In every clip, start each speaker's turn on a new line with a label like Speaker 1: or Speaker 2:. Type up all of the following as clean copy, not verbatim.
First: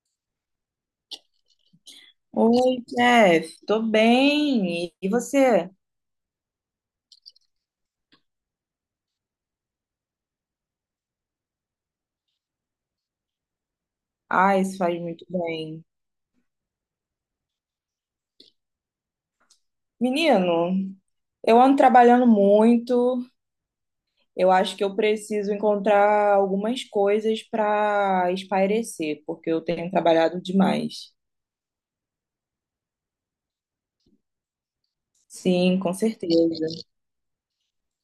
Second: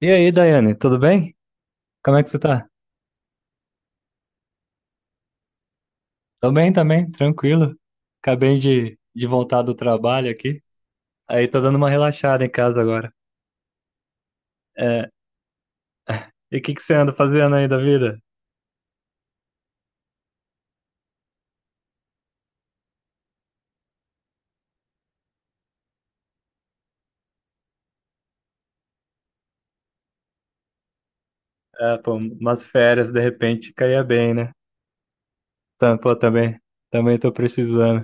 Speaker 1: E aí, Daiane, tudo bem? Como é que você tá?
Speaker 2: Oi, Jeff, tô bem. E você?
Speaker 1: Tô bem também, tranquilo. Acabei de voltar do trabalho aqui. Aí tô dando uma relaxada em casa agora.
Speaker 2: Ah, isso faz
Speaker 1: É,
Speaker 2: muito bem.
Speaker 1: e o que que você anda fazendo aí da vida?
Speaker 2: Menino, eu ando trabalhando muito. Eu acho que eu preciso encontrar algumas coisas para espairecer, porque eu tenho trabalhado demais.
Speaker 1: É, pô, umas férias de repente caía bem, né?
Speaker 2: Sim, com
Speaker 1: Tá, pô,
Speaker 2: certeza.
Speaker 1: também tô precisando.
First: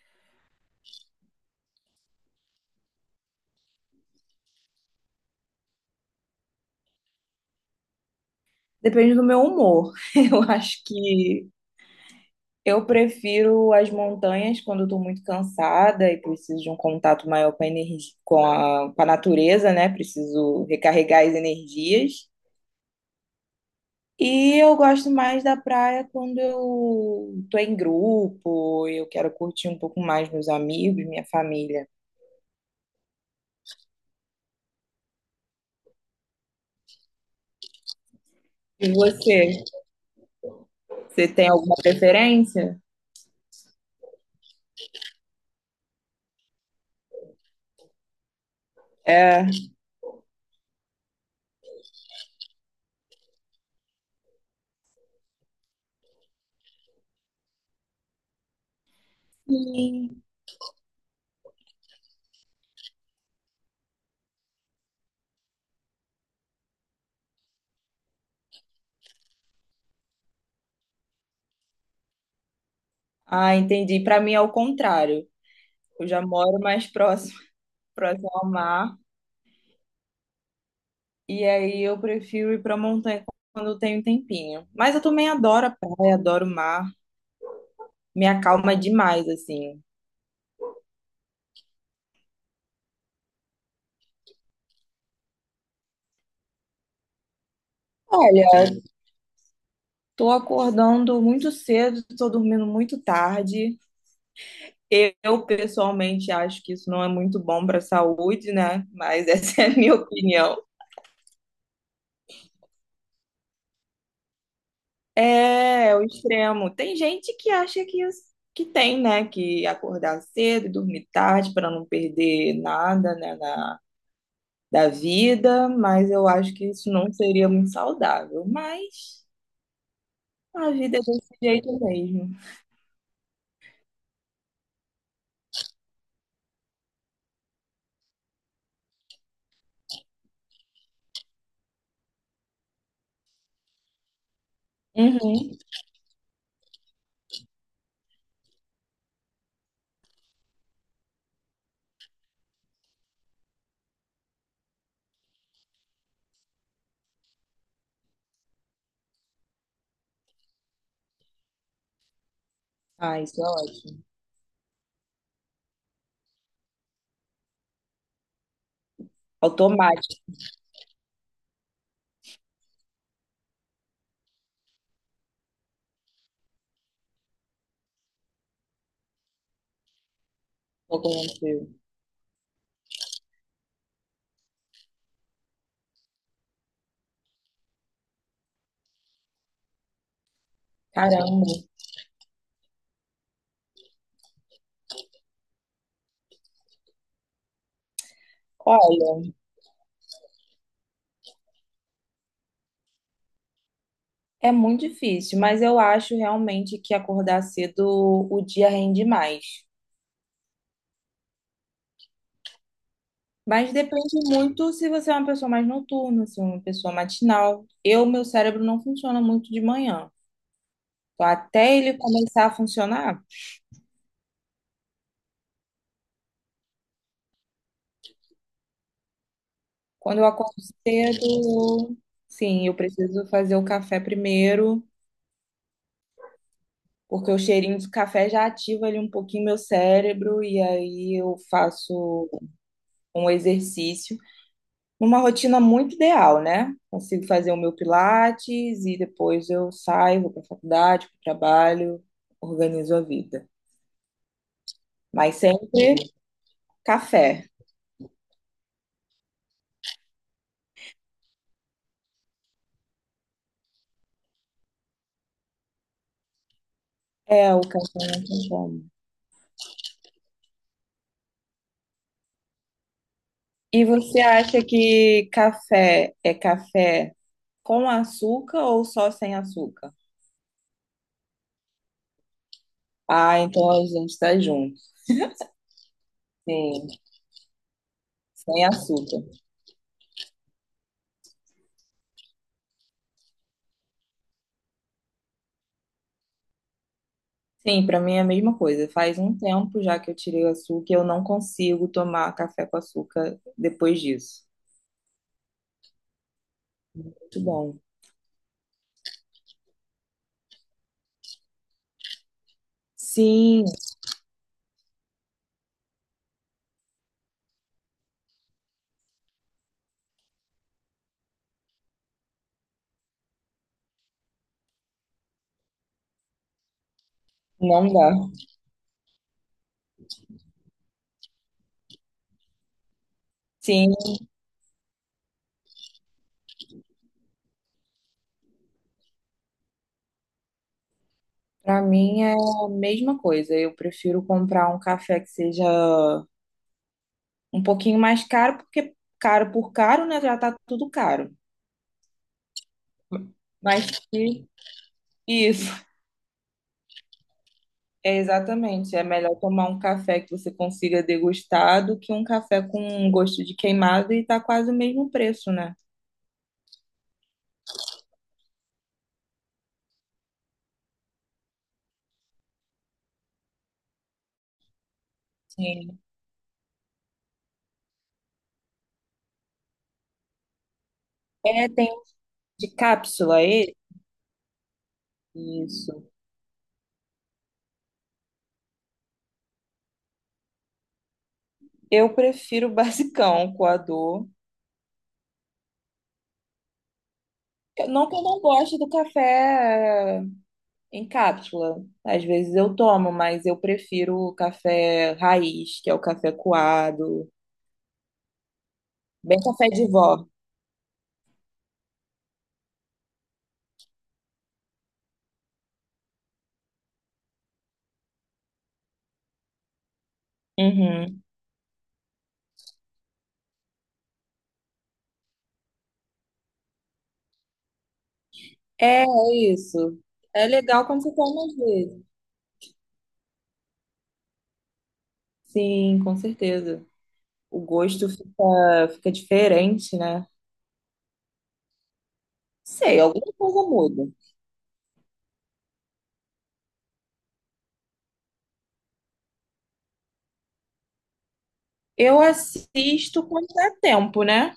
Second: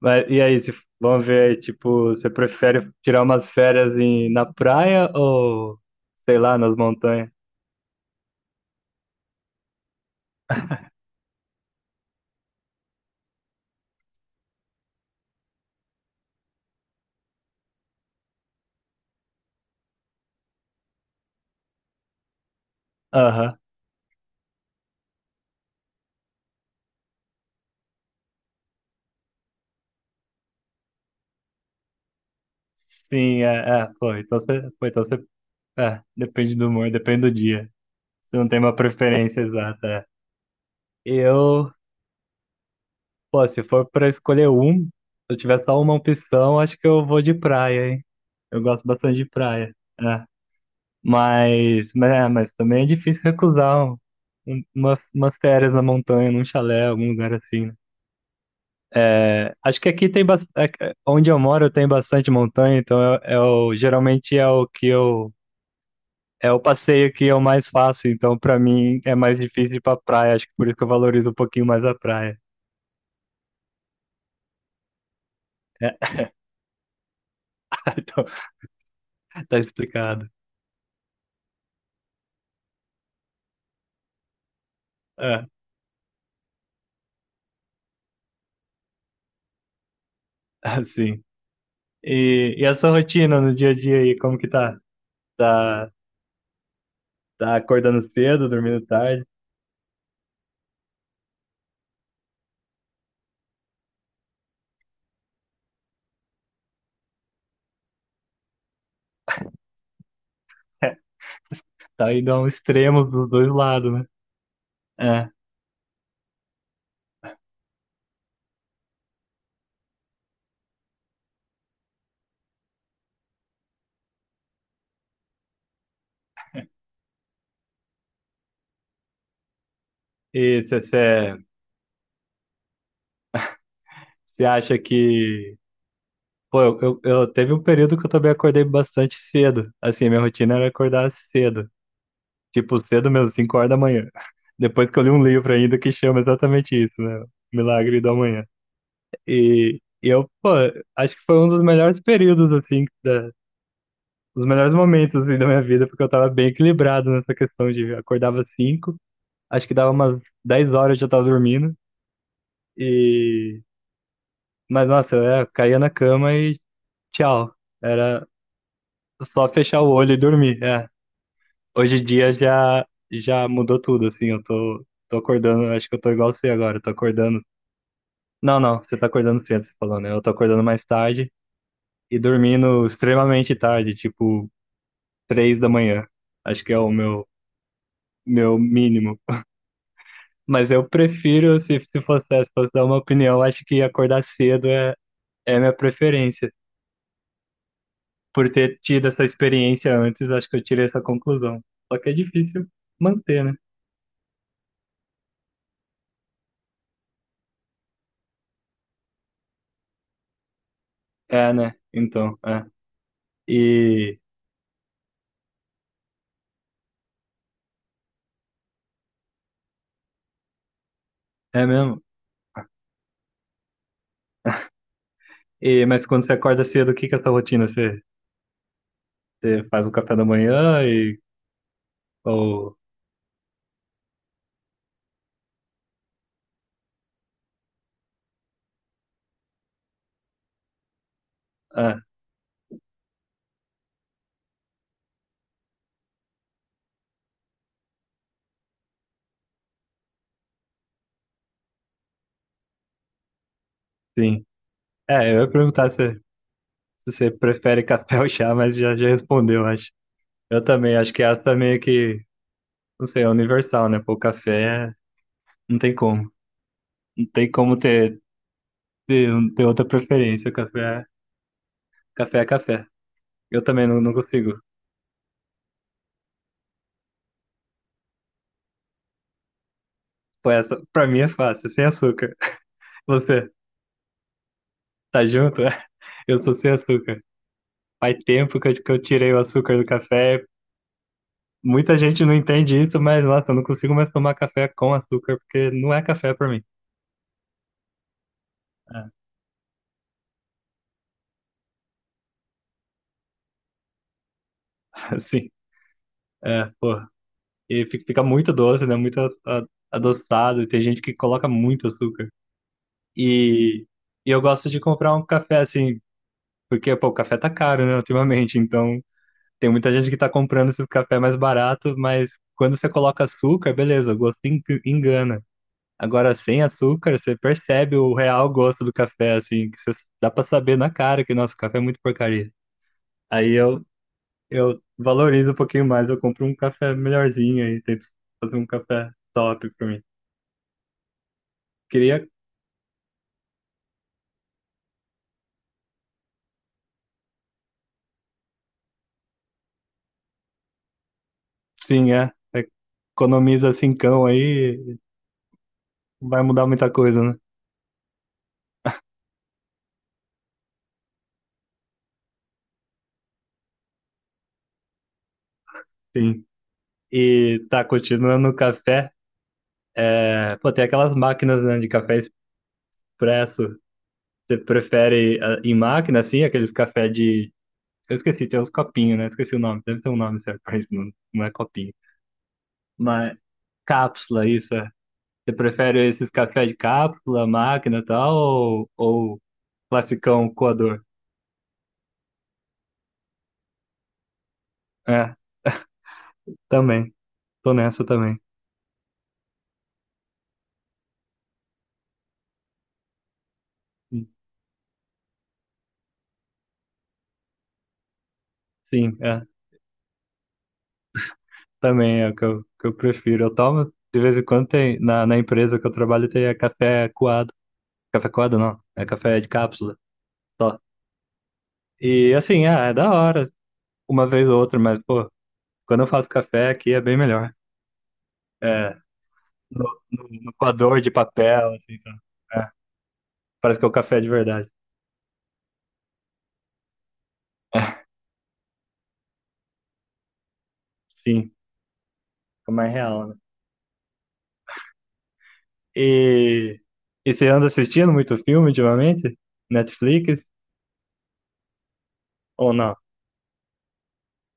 Speaker 1: Mas e aí, se, vamos ver aí, tipo, você prefere tirar umas férias na praia ou, sei lá, nas montanhas?
Speaker 2: Depende do meu humor. Eu acho que eu prefiro as montanhas quando eu tô muito cansada e preciso de um contato maior com a energia, com a natureza, né? Preciso recarregar as energias.
Speaker 1: Aham.
Speaker 2: E eu gosto mais da praia quando eu tô em grupo, eu quero curtir um pouco mais meus amigos, minha família.
Speaker 1: Sim, pô, então você, é, depende do humor, depende do dia. Você não tem uma
Speaker 2: E
Speaker 1: preferência
Speaker 2: você?
Speaker 1: exata. É.
Speaker 2: Você tem
Speaker 1: Eu,
Speaker 2: alguma preferência?
Speaker 1: pô, se for pra escolher um, se eu tiver só uma opção, acho que eu vou de praia, hein? Eu gosto bastante de
Speaker 2: É.
Speaker 1: praia. É. Mas, é, mas também é difícil recusar umas férias na montanha, num chalé, algum lugar assim, né? É, acho que aqui
Speaker 2: Sim.
Speaker 1: tem bastante. Onde eu moro tem bastante montanha, então geralmente é o que eu. É o passeio que eu mais faço, então pra mim é mais difícil ir pra praia, acho que por isso que eu valorizo um pouquinho mais a praia.
Speaker 2: Ah, entendi. Para mim é o contrário. Eu já moro mais próximo,
Speaker 1: Então,
Speaker 2: próximo ao mar,
Speaker 1: tá explicado.
Speaker 2: e aí eu prefiro ir pra montanha quando eu tenho um tempinho. Mas eu também
Speaker 1: É,
Speaker 2: adoro a praia, adoro o mar. Me acalma demais, assim.
Speaker 1: assim. E, a sua rotina no dia a dia aí, como que tá? Tá, tá, acordando
Speaker 2: Olha,
Speaker 1: cedo, dormindo tarde?
Speaker 2: tô acordando muito cedo, tô dormindo muito tarde. Eu pessoalmente acho que isso não é muito bom para a saúde, né? Mas essa é a minha opinião.
Speaker 1: Tá indo a um extremo dos dois lados, né? É.
Speaker 2: É, é o extremo. Tem gente que acha que, que tem, né? Que acordar cedo, e dormir tarde para não perder nada, né? Da vida, mas eu acho que isso não seria muito saudável. Mas
Speaker 1: E
Speaker 2: a vida é desse
Speaker 1: você
Speaker 2: jeito mesmo.
Speaker 1: acha que. Pô, teve um período que eu também acordei bastante cedo. Assim, minha rotina era acordar cedo. Tipo, cedo mesmo, 5 horas da manhã. Depois que eu li um livro
Speaker 2: Uhum.
Speaker 1: ainda que chama exatamente isso, né? Milagre da Manhã. E, eu, pô, acho que foi um dos melhores períodos, assim, os melhores momentos, assim, da minha vida, porque eu tava bem equilibrado nessa questão de acordava às 5, acho que dava umas 10 horas eu já tava dormindo,
Speaker 2: Ah, isso é
Speaker 1: e...
Speaker 2: ótimo.
Speaker 1: Mas, nossa, eu caía na cama e tchau. Era só fechar o olho e
Speaker 2: Automático
Speaker 1: dormir, é. Hoje em dia já, mudou tudo, assim, eu tô, acordando, acho que eu tô igual você agora, eu tô acordando... Não, não, você tá acordando cedo, você falou, né? Eu tô acordando mais tarde
Speaker 2: aconteceu.
Speaker 1: e dormindo extremamente tarde, tipo 3 da manhã. Acho que é o meu mínimo. Mas eu
Speaker 2: Caramba.
Speaker 1: prefiro, se fosse dar uma opinião, acho que acordar cedo é a minha preferência. Por ter tido essa
Speaker 2: Olha.
Speaker 1: experiência antes, acho que eu tirei essa conclusão. Só que é difícil manter, né?
Speaker 2: É muito difícil, mas eu acho realmente que acordar cedo o dia rende mais.
Speaker 1: É, né? Então, é.
Speaker 2: Mas depende
Speaker 1: E
Speaker 2: muito se você é uma pessoa mais noturna, se é uma pessoa matinal. Eu, meu cérebro não funciona muito de manhã. Então,
Speaker 1: é
Speaker 2: até ele
Speaker 1: mesmo.
Speaker 2: começar a funcionar,
Speaker 1: Mas quando você acorda cedo, o que que é essa rotina? Você faz o café
Speaker 2: quando
Speaker 1: da
Speaker 2: eu acordo
Speaker 1: manhã e.
Speaker 2: cedo, sim, eu
Speaker 1: Ou.
Speaker 2: preciso fazer o café primeiro, porque o cheirinho do café já ativa ali um pouquinho meu cérebro, e aí eu
Speaker 1: Ah,
Speaker 2: faço um exercício numa rotina muito ideal, né? Consigo fazer o meu pilates e depois eu saio, vou para a faculdade, para o trabalho, organizo a vida.
Speaker 1: sim. É,
Speaker 2: Mas
Speaker 1: eu ia perguntar
Speaker 2: sempre
Speaker 1: se você
Speaker 2: café.
Speaker 1: prefere café ou chá, mas já respondeu, acho. Eu também, acho que essa é meio que, não sei, é universal, né? Pô, café é- não tem como. Não tem
Speaker 2: É, o
Speaker 1: como
Speaker 2: café não tem como.
Speaker 1: ter, ter outra preferência. Café, é- café é café. Eu
Speaker 2: E
Speaker 1: também não, não
Speaker 2: você
Speaker 1: consigo.
Speaker 2: acha que café é café com açúcar ou só sem açúcar?
Speaker 1: Pô, essa pra mim é fácil, é sem açúcar.
Speaker 2: Ah,
Speaker 1: Você
Speaker 2: então a gente está junto.
Speaker 1: tá junto? Eu sou sem
Speaker 2: Sim,
Speaker 1: açúcar. Faz tempo
Speaker 2: sem
Speaker 1: que eu
Speaker 2: açúcar.
Speaker 1: tirei o açúcar do café. Muita gente não entende isso, mas nossa, eu não consigo mais tomar café com açúcar, porque não é café pra mim.
Speaker 2: Sim, para mim é a mesma coisa.
Speaker 1: É,
Speaker 2: Faz um tempo já que eu tirei o açúcar e eu não consigo tomar café com açúcar depois disso.
Speaker 1: assim, é, pô.
Speaker 2: Muito bom.
Speaker 1: E fica muito doce, né? Muito a- adoçado, e tem gente que coloca muito açúcar.
Speaker 2: Sim,
Speaker 1: E, e, eu gosto de comprar um café assim, porque pô, o café tá caro, né, ultimamente. Então tem muita gente que tá comprando esses cafés mais baratos, mas quando você coloca açúcar, beleza, o gosto engana. Agora, sem açúcar, você
Speaker 2: não
Speaker 1: percebe
Speaker 2: dá.
Speaker 1: o real gosto do café, assim, que você, dá pra saber na cara que nosso café é muito porcaria. Aí eu,
Speaker 2: Sim,
Speaker 1: eu valorizo um pouquinho mais, eu compro um café melhorzinho aí, tento fazer um café top pra mim.
Speaker 2: pra
Speaker 1: Queria,
Speaker 2: mim é a mesma coisa. Eu prefiro comprar um café que seja um pouquinho mais caro, porque caro por caro, né? Já tá tudo caro.
Speaker 1: sim, é. É economiza
Speaker 2: Mas
Speaker 1: cincão
Speaker 2: que-
Speaker 1: aí.
Speaker 2: isso,
Speaker 1: Não vai mudar muita coisa, né?
Speaker 2: é exatamente. É melhor tomar um café que você consiga degustar do que um café com um gosto de queimado e tá quase o mesmo preço, né?
Speaker 1: Sim. E tá continuando o café. É, pô, tem aquelas máquinas, né, de café expresso. Você prefere em
Speaker 2: Sim.
Speaker 1: máquina, assim, aqueles café de. Eu esqueci, tem uns copinhos, né? Esqueci o nome. Deve ter um nome certo pra isso, não, não é
Speaker 2: É, tem
Speaker 1: copinho.
Speaker 2: um de
Speaker 1: Mas
Speaker 2: cápsula esse?
Speaker 1: cápsula, isso é. Você
Speaker 2: Isso.
Speaker 1: prefere esses café de cápsula, máquina e tal, ou classicão coador?
Speaker 2: Eu prefiro o basicão, o coador.
Speaker 1: É, também. Tô nessa
Speaker 2: Não que eu
Speaker 1: também.
Speaker 2: não goste do café em cápsula. Às vezes eu tomo, mas eu prefiro o café raiz, que é o café coado,
Speaker 1: Sim,
Speaker 2: bem
Speaker 1: é.
Speaker 2: café de vó.
Speaker 1: Também é o que que eu prefiro. Eu tomo, de vez em quando tem, na empresa que eu trabalho tem é café coado. Café coado não, é café de cápsula só.
Speaker 2: Uhum.
Speaker 1: E assim, ah, é da hora, uma vez ou outra, mas pô, quando eu faço café aqui é bem melhor. É,
Speaker 2: É, é isso.
Speaker 1: no, no,
Speaker 2: É
Speaker 1: no
Speaker 2: legal
Speaker 1: coador
Speaker 2: quando
Speaker 1: de
Speaker 2: você toma às
Speaker 1: papel, assim,
Speaker 2: vezes.
Speaker 1: tá? É, parece que é o café de verdade.
Speaker 2: Sim, com certeza. O gosto fica, fica diferente, né?
Speaker 1: Sim, fica mais
Speaker 2: Sei,
Speaker 1: real,
Speaker 2: alguma
Speaker 1: né?
Speaker 2: coisa muda.
Speaker 1: E, e, você anda assistindo muito filme ultimamente? Netflix
Speaker 2: Eu
Speaker 1: ou não?
Speaker 2: assisto quando dá tempo, né?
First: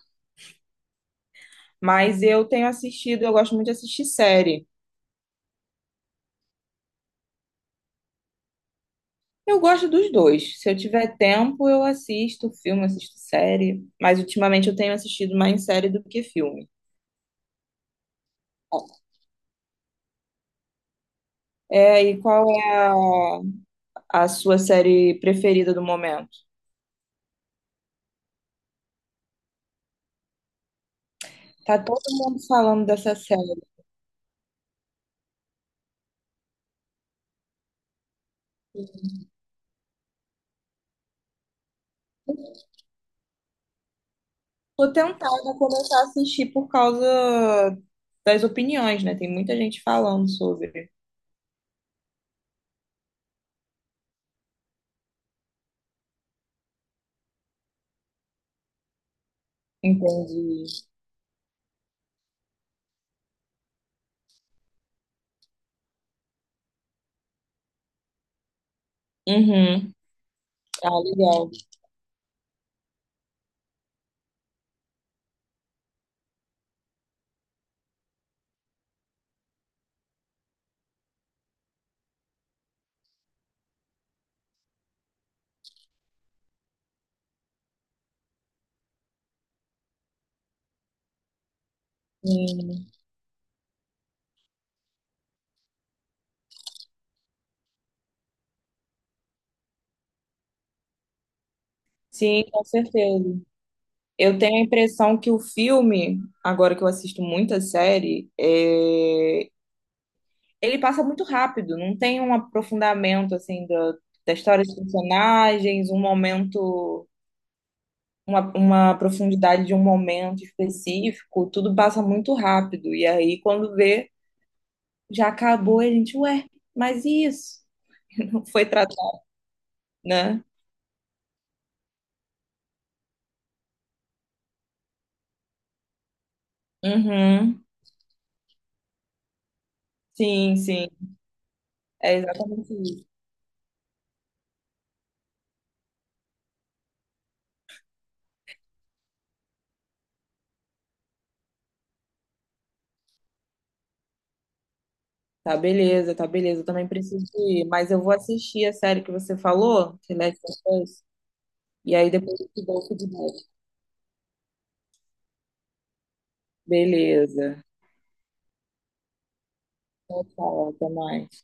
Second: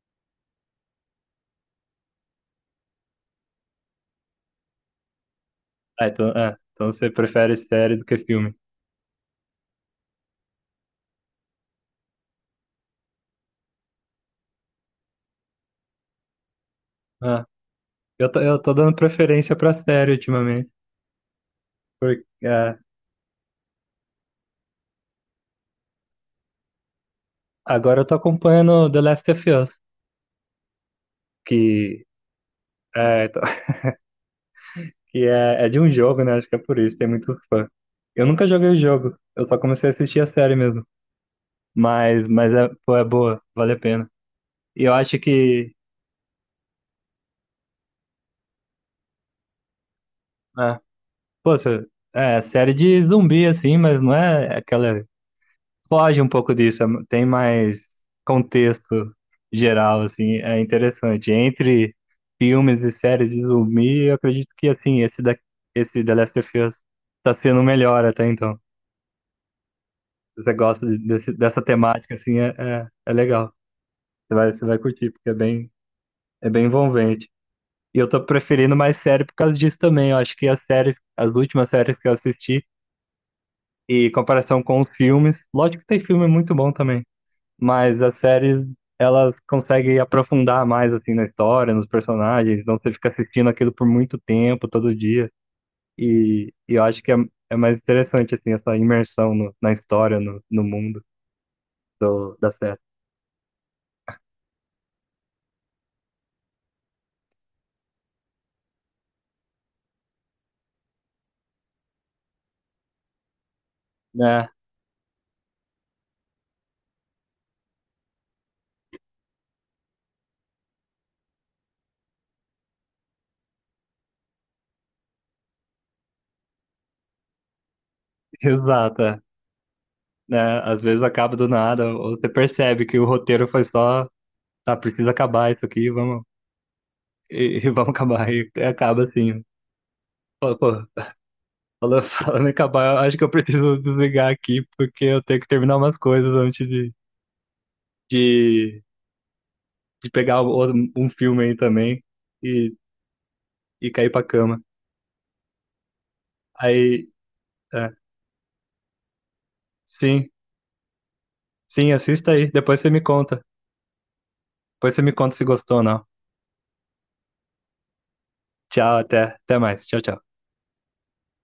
Speaker 2: Mas eu tenho assistido, eu gosto muito de assistir série.
Speaker 1: Ah, então você prefere série do que filme.
Speaker 2: Eu gosto dos dois. Se eu tiver tempo, eu assisto filme, assisto série. Mas ultimamente eu tenho assistido mais série do que filme.
Speaker 1: Ah, eu tô dando preferência pra série ultimamente.
Speaker 2: É, e qual
Speaker 1: É,
Speaker 2: é a sua série preferida do momento?
Speaker 1: agora eu tô acompanhando The Last of Us,
Speaker 2: Tá todo
Speaker 1: que
Speaker 2: mundo falando dessa
Speaker 1: é, tô-
Speaker 2: série.
Speaker 1: que é de um jogo, né? Acho que é por isso, tem muito fã. Eu nunca joguei o jogo, eu só comecei a assistir a série mesmo. Mas, é, pô, é boa, vale a pena. E
Speaker 2: Tô
Speaker 1: eu acho
Speaker 2: tentada a
Speaker 1: que,
Speaker 2: começar a assistir por causa das opiniões, né? Tem muita gente falando
Speaker 1: é,
Speaker 2: sobre.
Speaker 1: pô, é série de zumbi, assim, mas não é aquela foge um pouco disso, tem mais contexto geral, assim, é
Speaker 2: Entendi.
Speaker 1: interessante. Entre filmes e séries de zumbi, eu acredito que, assim, esse The Last of Us tá sendo o melhor até então.
Speaker 2: Uhum.
Speaker 1: Se você gosta
Speaker 2: Ah, legal.
Speaker 1: dessa temática, assim, é legal. Você vai curtir, porque é bem envolvente. E eu tô preferindo mais série por causa disso também. Eu acho que as séries, as últimas séries que eu assisti, e em comparação com os filmes, lógico que tem filme muito bom também. Mas as séries elas conseguem aprofundar mais assim na história, nos personagens, então
Speaker 2: Sim,
Speaker 1: você fica assistindo aquilo por muito tempo, todo dia, e eu acho que é mais interessante assim essa imersão na história, no mundo
Speaker 2: Sim,
Speaker 1: da
Speaker 2: com
Speaker 1: série.
Speaker 2: certeza. Eu tenho a impressão que o filme, agora que eu assisto muita série, é, ele passa muito rápido, não tem um aprofundamento assim da, da
Speaker 1: É,
Speaker 2: história dos personagens, um momento, uma profundidade de um momento específico, tudo passa muito rápido. E aí, quando vê, já acabou, e a gente, ué, mas e isso? Foi
Speaker 1: exato,
Speaker 2: tratado,
Speaker 1: é.
Speaker 2: né?
Speaker 1: Né? Às vezes acaba do nada, ou você percebe que o roteiro foi só, tá, precisa acabar isso aqui, vamos, e,
Speaker 2: Uhum.
Speaker 1: e vamos acabar, e acaba assim.
Speaker 2: Sim,
Speaker 1: Pô, pô,
Speaker 2: sim,
Speaker 1: Falando,
Speaker 2: é
Speaker 1: falando em acabar, eu
Speaker 2: exatamente.
Speaker 1: acho que eu preciso desligar aqui, porque eu tenho que terminar umas coisas antes de, de pegar um filme aí também e, e cair pra cama.
Speaker 2: Tá beleza, tá beleza. Eu também
Speaker 1: Aí,
Speaker 2: preciso ir,
Speaker 1: é,
Speaker 2: mas eu vou assistir a série que você falou, The
Speaker 1: sim,
Speaker 2: Last of Us,
Speaker 1: sim,
Speaker 2: e aí
Speaker 1: assista
Speaker 2: depois eu
Speaker 1: aí.
Speaker 2: te dou
Speaker 1: Depois
Speaker 2: o
Speaker 1: você me conta.
Speaker 2: feedback.
Speaker 1: Depois você me conta se gostou ou não.
Speaker 2: Beleza.
Speaker 1: Tchau, até mais. Tchau, tchau.
Speaker 2: Tchau, até mais.